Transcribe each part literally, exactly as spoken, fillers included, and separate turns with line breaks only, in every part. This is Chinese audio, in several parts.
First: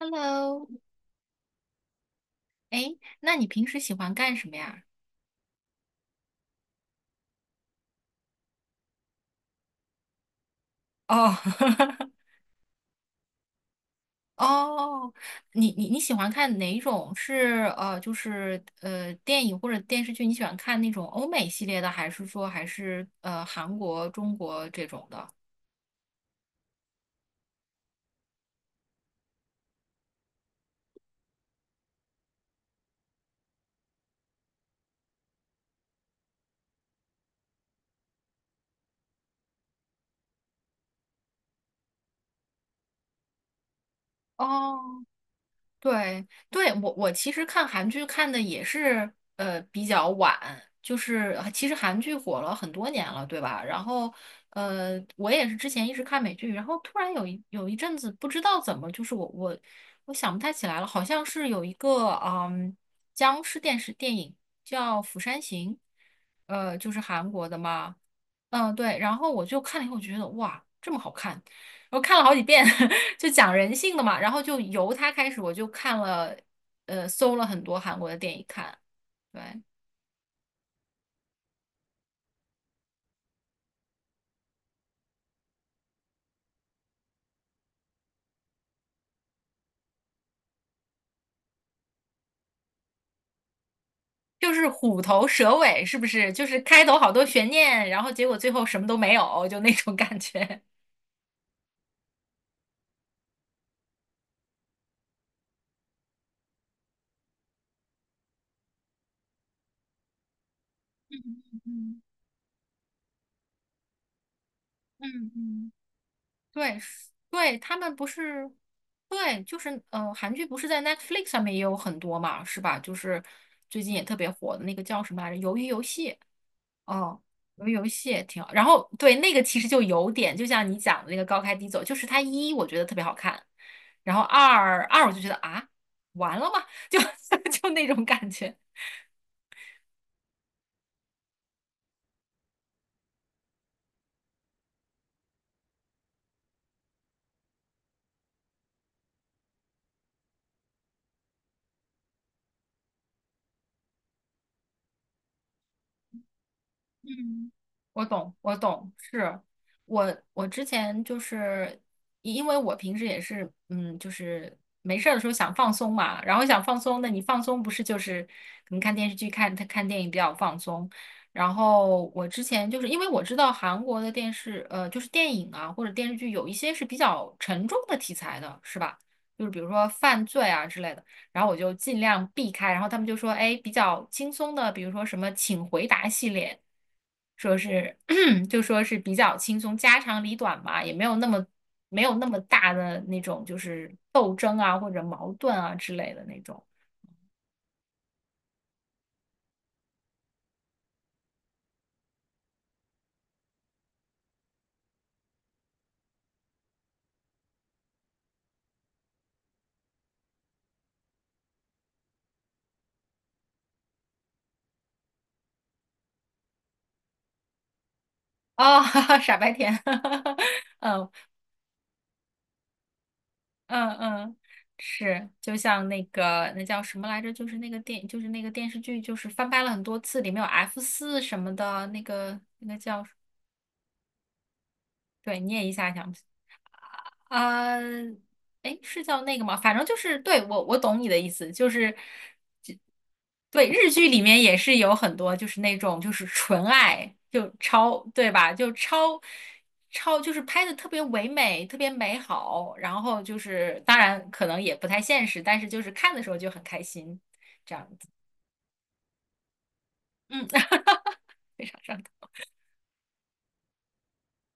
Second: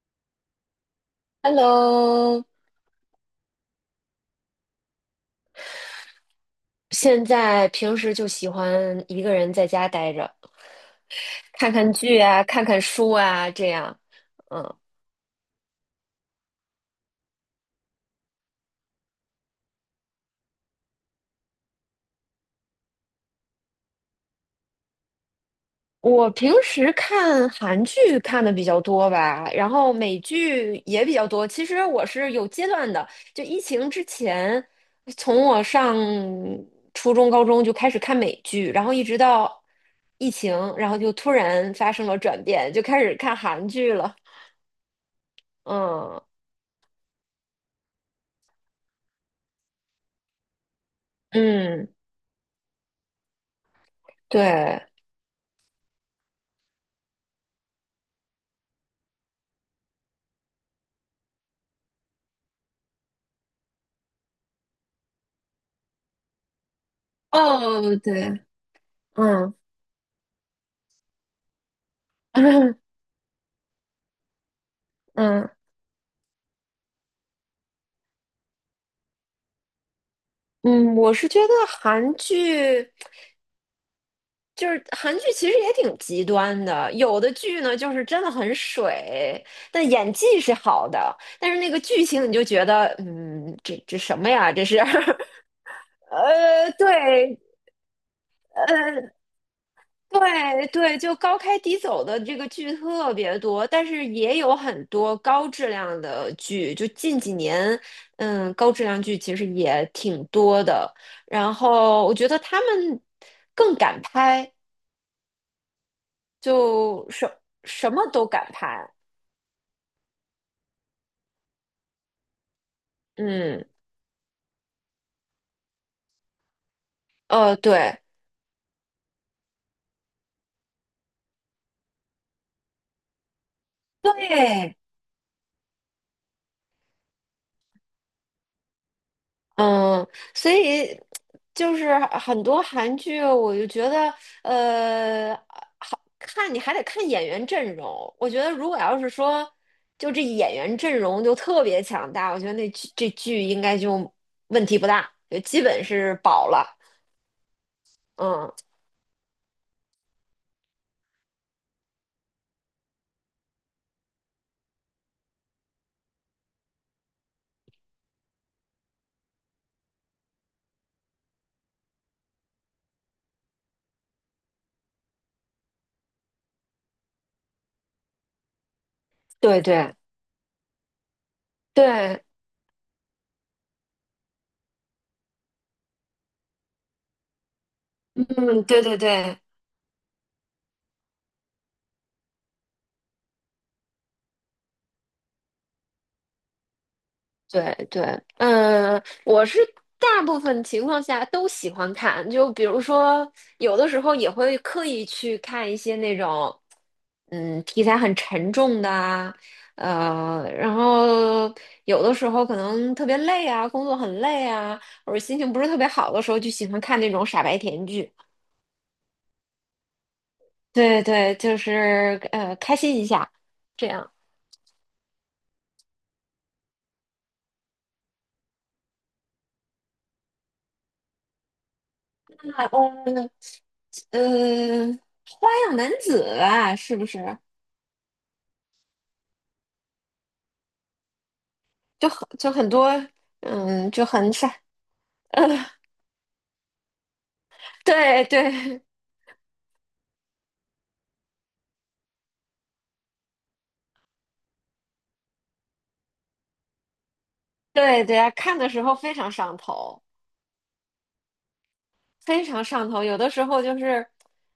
Hello，
Hello，
那你平时喜欢干什么呀？
现在平时就喜欢一个人在家待着，
哦，
看看剧啊，看看书啊，这样。嗯，
哦，你你你喜欢看哪一种？是呃，就是呃，电影或者电视剧？你喜欢看那种欧美系列的，还是说还是呃韩国、中国这种的？
我平时看韩剧看的比较多吧，然后美剧也比较多。其实我是有阶段的，就疫情之前，从我上初中、高中就开始看美剧，然后一直到疫情，然后就突然发生了转变，就开始看韩剧了。
哦
嗯
对对，我我其实看韩剧看的也是呃比较晚，就是其实
嗯，
韩剧火了很多年了，对吧？然后
对。
呃，我也是之前一直看美剧，然后突然有一有一阵子不知道怎么，就是我我我想不太起来了，好像是有一个嗯僵尸电视电影叫《釜山行》，呃，就是韩国的嘛。
哦，对，
嗯，对，然后我
嗯
就看了以后，我觉得哇，这么好看，我看了好几遍，就讲人性的嘛，然后就由他开始，
嗯
我就看了，呃，搜了很多韩国的电影看，对，
嗯，我是觉得韩剧就是韩剧，其实也挺极端的。有的剧呢，就是真的很水，但演技是好的，但是那个剧情你就觉得，嗯，这这什么
就
呀？这
是
是，
虎头蛇尾，是不 是？就是
呃，
开头好多
对，
悬念，然后结果最后什么都
呃。
没有，就那种感觉。
对对，就高开低走的这个剧特别多，但是也有很多高质量的剧。就近几年，嗯，高质量剧其实也挺多的。然
嗯
后我觉得他们更敢拍，
嗯嗯，对，
就
是
什
对，他
什
们
么
不
都
是，
敢拍。
对，就是呃，韩剧不是在 Netflix 上面也有很多嘛，是吧？就是
嗯，
最近也特别火的那个叫什么来着，《鱿鱼游戏》。哦，
呃，
玩游
对
戏也挺好。然后对那个其实就有点，就像你讲的那个高开低走，就是它一我觉得特别好看，然后
对。
二二我就觉得啊，完了吗？就 就那种感觉。
嗯，所以就是很多韩剧，我就觉得，呃，好看你还得看演员阵容。我觉得如果要是说，就这演员阵容就特别强大，我觉得那剧这剧应该就问题不大，就基本是保了。
嗯，我懂，
嗯，
我懂，是我我之前就是因因为我平时也是，嗯，就是没事儿的时候想放松嘛，然后想放松，那你放松不是就是可能看电视剧、看看电影比较放松。然后我之前就是因为我知道韩国的电视，呃，就是电影啊或者电视剧有一些是比较沉重的题材的，是吧？就是比
对
如说
对
犯罪啊之类的。然后我就尽
对，
量避开。然后他们就说，哎，比较轻松的，比如说什么请回答系列，说是 就
嗯，
说
对对
是比较
对，
轻松，家长里短嘛，也没有那么没有那么大的那种就是斗争啊或者矛盾啊之类的那种。
对对，嗯，我是大部分情况下都喜欢看，就比如说有的时候也会刻意去看一些那种，嗯，题材很沉重的啊，呃，然后有的时候可能特别累啊，工作很累啊，或者心情不是特别好的时候，就喜欢看那种傻白甜剧。
哦，傻白甜，
对
嗯
对，就是呃，开心一下，这
嗯
样。
嗯，是，就像那个那叫什么来着，就是那个电，就是那个电视剧，就是翻拍了很多次，里面有 F 四什么的，那个
那
那个叫，
嗯，呃，
对，
花
你也一
样男
下想不
子啊是不是？
啊，哎，是叫那个吗？反正就是，对，我我懂你的意思，就是，
就很就很多，
对，日
嗯，就
剧里
很
面
闪，
也是有很多
呃，
就是那 种就是纯爱，就超，
对
对吧？就
对
超超就是拍的特别唯美，特别美好，然后就是当然可能也不太现实，但是就是看的时候就很开心，这样，
对对啊，看的时候非常上头，
嗯，非常上头
非常上头。有的时候就是，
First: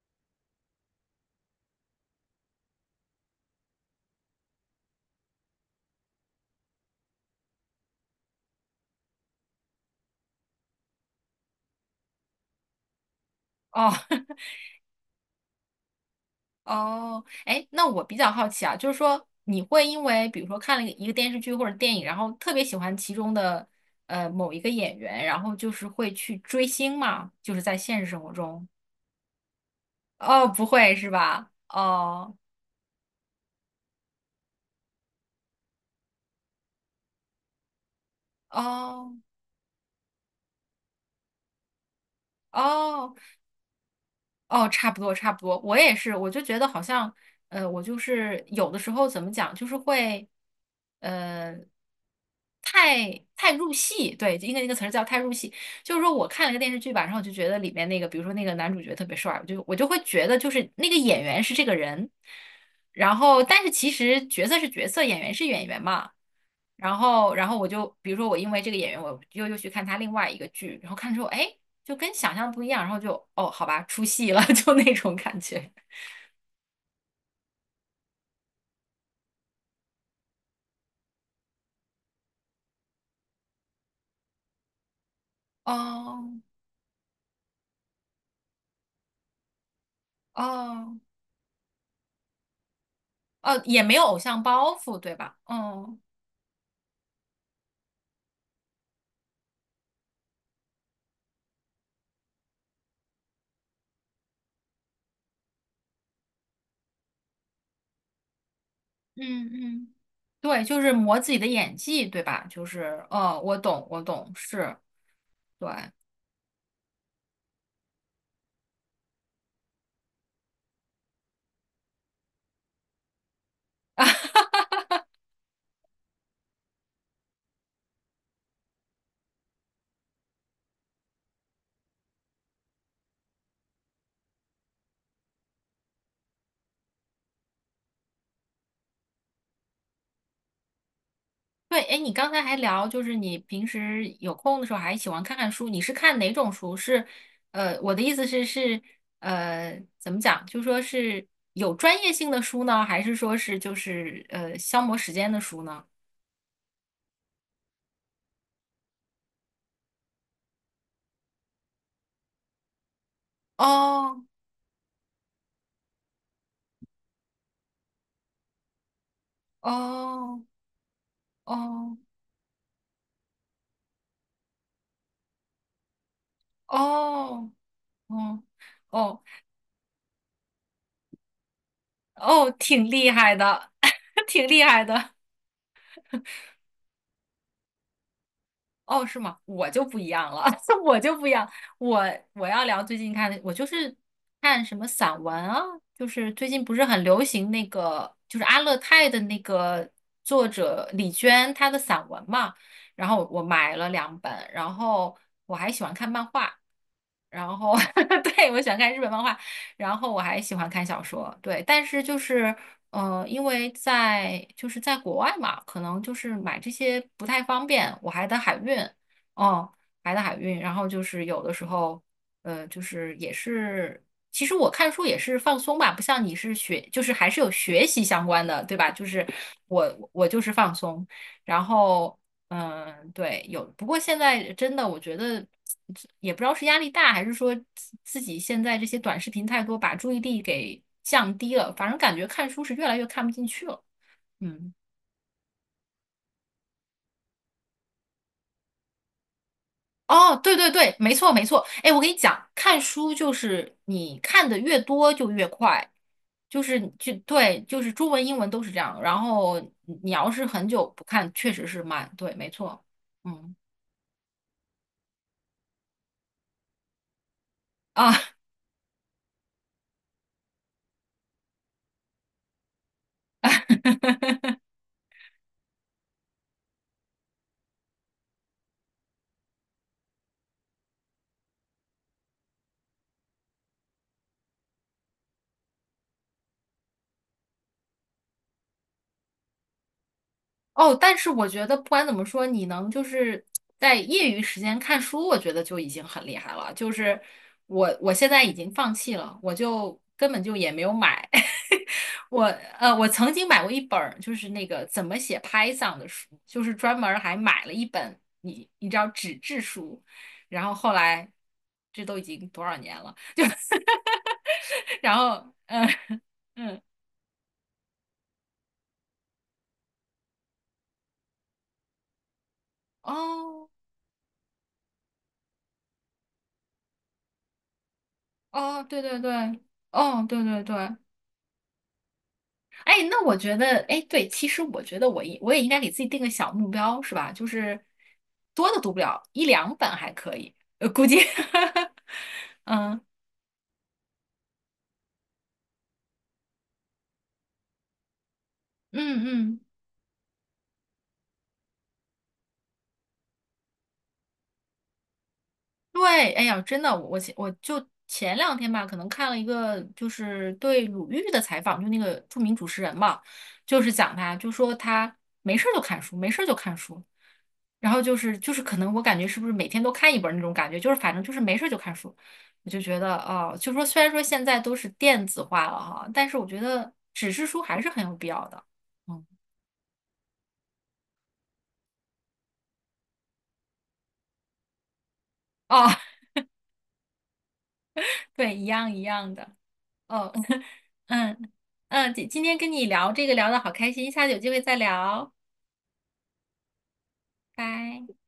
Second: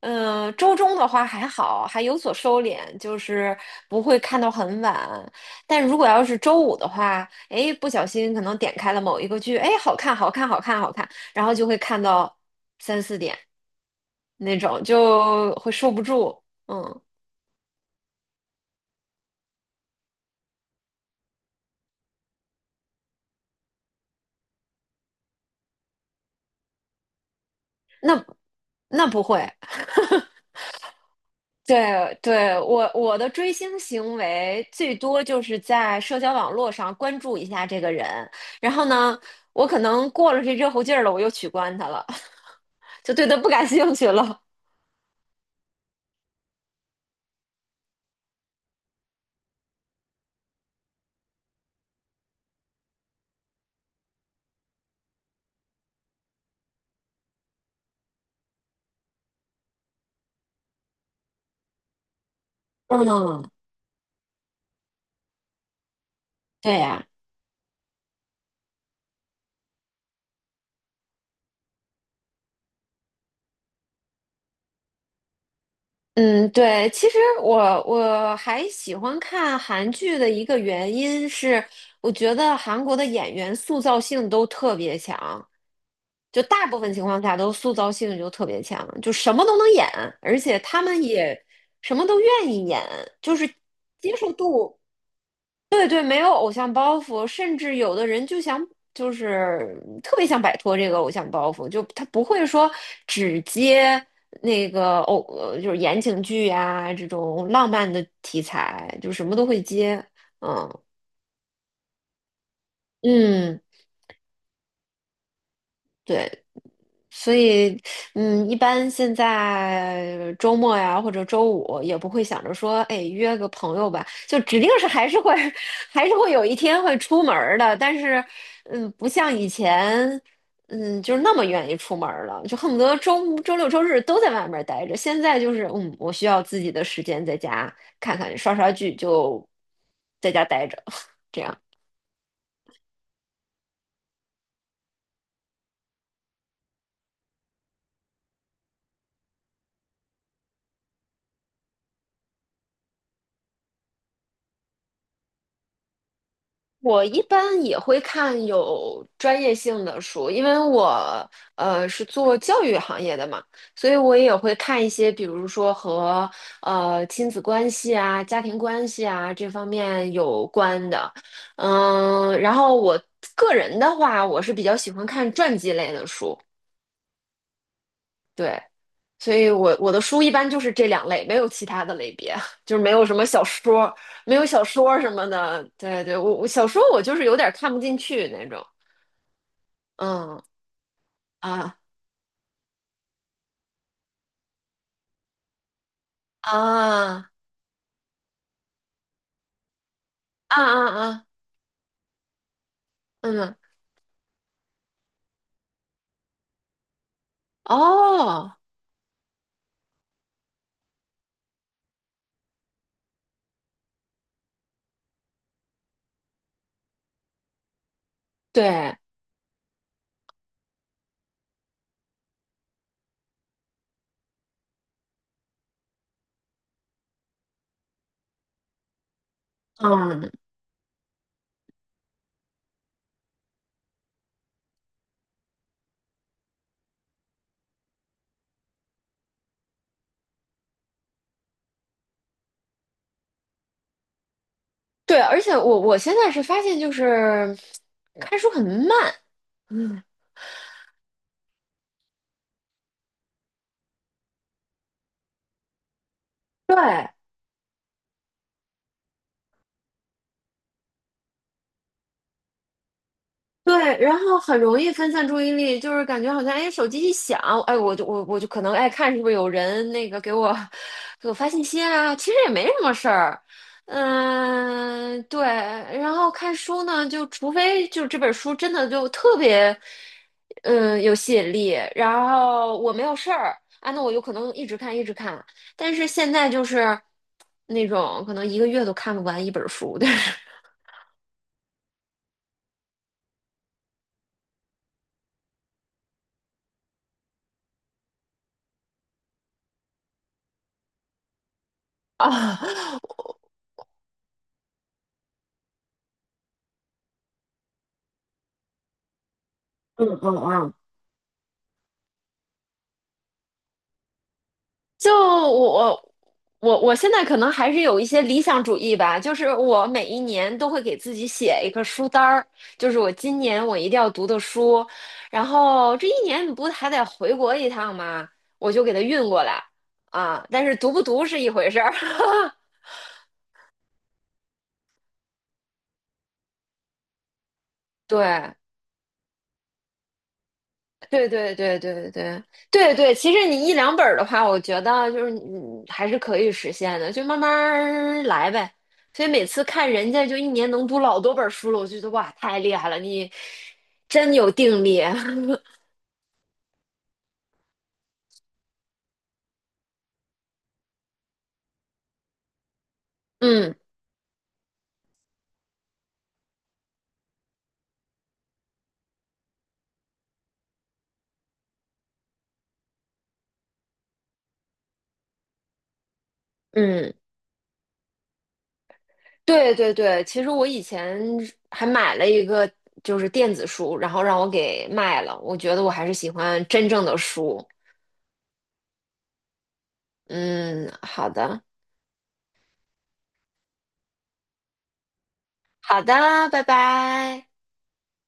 嗯，周中的话还好，还有所收敛，就是不会看到很晚。但如果要是周五的话，哎，不小心可能点开了某一个剧，哎，好看，好看，好看，好看，然后就会看到三四点
哦。
那种，就会受不住。嗯，
哦，哎，那我比较好奇啊，就是说你会因为比如说看了一个电视剧或者电影，然后特别喜欢其中的呃某一个演员，然后就是会去追星吗？就是在现实生
那
活中？
那不会。
哦，不会是吧？
对
哦
对，我我的追星行为最多就是在社交网络上关注一下这个人，然后呢，
哦
我可能过了这热乎劲儿了，我又取关他了，就
哦
对他不感兴趣了。
哦，差不多，差不多，我也是，我就觉得好像，呃，我就是有的时候怎么讲，就是会，呃，太太入戏，对，应该那个词儿叫太入戏，就是说我看了个电视剧吧，然后我就觉得里面那个，比如说那个男主角特别帅，我就我就会觉得就是那个演员是这个人，然后
嗯，
但是其实角色是角色，演员是演员嘛，
对
然
呀。
后，然后我就比如说我因为这个演员，我又又去看他另外一个剧，然后看之后，哎，就跟想象不一样，然后就哦，好吧，出戏了，就那种感觉。
嗯，对，其实我我还喜欢看韩剧的一个原因是，我觉得韩国的演员塑造性都特别强，
哦
就大部分情况下都塑造性就特别强，就什么都能演，而且他
哦
们也什么都愿意演，就是
哦，也没有
接
偶
受
像包
度。
袱，对吧？
对
哦，
对，没有偶像包袱，甚至有的人就想，就是特别想摆脱这个偶像包袱，就他不会说只接那个偶，呃就是言情剧呀、这种浪漫的题材，就什么都
嗯
会
嗯，
接。
对，
嗯
就是磨自己的演技，对吧？就是，嗯，我
嗯，
懂，我懂，是，对。
对。所以，嗯，一般现在周末呀，或者周五也不会想着说，哎，约个朋友吧，就指定是还是会，还是会有一天会出门儿的。但是，嗯，不像以前，嗯，就是那么愿意出门儿了，就恨不得周周六周日都在外面儿待着。现在就是，嗯，我需要自己的时间在家看看刷刷剧，就在家待着，这样。
对，哎，你刚才还聊，就是你平时有空的时候还喜欢看看书，你是看哪种书？是，呃，我的意思是是，呃，怎么讲？就说是有专业性的书呢，还是说是就是呃消磨时间的书呢？
我一般也会看有专业性的书，因为我呃是做教育行业的嘛，所以我
哦
也会看一些，比如说和呃亲子关系啊、家庭关系啊这方面
哦
有关的。
哦
嗯，然后我个人的话，我是比较喜欢看传记类的书，
哦哦
对，
哦
所以我我的书一般就是这两类，没有其他的类别，
哦，
就是没
挺
有
厉
什么
害
小
的，
说。没有
挺厉
小
害
说什
的。
么的，对对，我我小说我就是有点看不进去那种。
哦，是吗？我就不一样
嗯
了，我就不一样。
啊
我我要聊最近看的，我就是看什么散文啊，就是最近不是很流
啊
行那个，就是阿勒泰的那个作
啊
者
啊
李
啊，
娟她的散文嘛。然后我
嗯，
买了两本，然后我还喜欢看漫画，然后 对，
哦，
我喜欢看日本漫画，然后我还喜欢看小说，对。但是就是呃，因为在就是在国外嘛，可能就是买这些不太方便，我还得海运，
对，
哦，还得海运，然后就是有的时候，呃，就是也是，其实我看书也是放松吧，不像你是学，就是还是有学习相关的，对吧？就是我我
嗯，
就是放松，然后嗯，对，有。不过现在真的，我觉得也不知道是压力大，还是说自自己现在这些短视频太多，把注意力给降低了。反正感觉看书是越来越看不进去了。嗯，
对，而且我我现在是发现就是看书很慢，嗯，
哦，对对对，没错没错。哎，我跟你讲，看书就是你看的越多就越快，就是
对，
就对，就是中文英文都是这样。然后你你要是很久不看，确实是慢。对，没错。嗯
对，然后很容易分散注意力，就是感觉好像哎，手机一响，哎，我就
啊。
我我就可能爱看是不是有人那个给我给我发信息啊，其实也没什么事儿，嗯，对。然后看书呢，就除非就这本书真的就特别，嗯，有吸引力，然后我没有事儿啊，那我有可能一直看一直看。但是现在就是那种可能一个月都看不完一本书，就是
哦，但是我觉得不管怎么说，你能就是在业余时间看书，我觉得就已经很厉害了。就是我我现在已经放弃了，我就根本就也没有买。我呃，
啊，
我曾经买过一本儿，就是那个怎么写 Python 的书，就是专门儿还买了一本，你你知道纸质书，
嗯嗯
然后
嗯。
后来这都已经多少年了，就
就
然后嗯
我我
嗯
我现在可能还是有一些理想主义吧，就是我每一年都会给自己写一个书单儿，就是我今年
哦
我一定要读的书，然后这一年你不还得回国一趟吗？我
哦
就给
对
它
对
运
对
过来
哦对
啊，
对
但是读
对。
不读是一回事儿，
哎，那我觉得，哎，对，其实我觉得我应我也应该给自己定个小目标，是吧？就是
对。
多的读不了，一两本还可以，呃，估计，
对对对 对对对
嗯
对，其实你一两本儿的话，我觉得就是你还是可以实现的，就慢慢儿来呗。
嗯
所以每
嗯。
次看人家就一年能读老多本儿书了，我就觉得哇，太厉害了，你真有定力。
对，哎呀，真的，我前我就前两天吧，可能看了一个就是对鲁豫的采访，就那个著名主持人嘛，
嗯
就是讲他，就说他没事儿就看书，没事儿就看书，然后就是就是可能我感觉是不是每天都看一本儿那种感觉，就是反正就是没事儿就看书，我就觉得哦，就说虽然说现在都是电子化了哈，但是我觉得
嗯，
纸质书还是很有必要的。嗯，
对对对，其实我以前还买了一个就是电子书，然后让我给卖了。我觉得
哦，
我还是喜欢真正的书。
对，一样一样的。哦，
嗯，好
嗯
的
嗯，今今天跟你聊这个聊的好开心，下次有机会再聊，
好的，拜拜。
拜。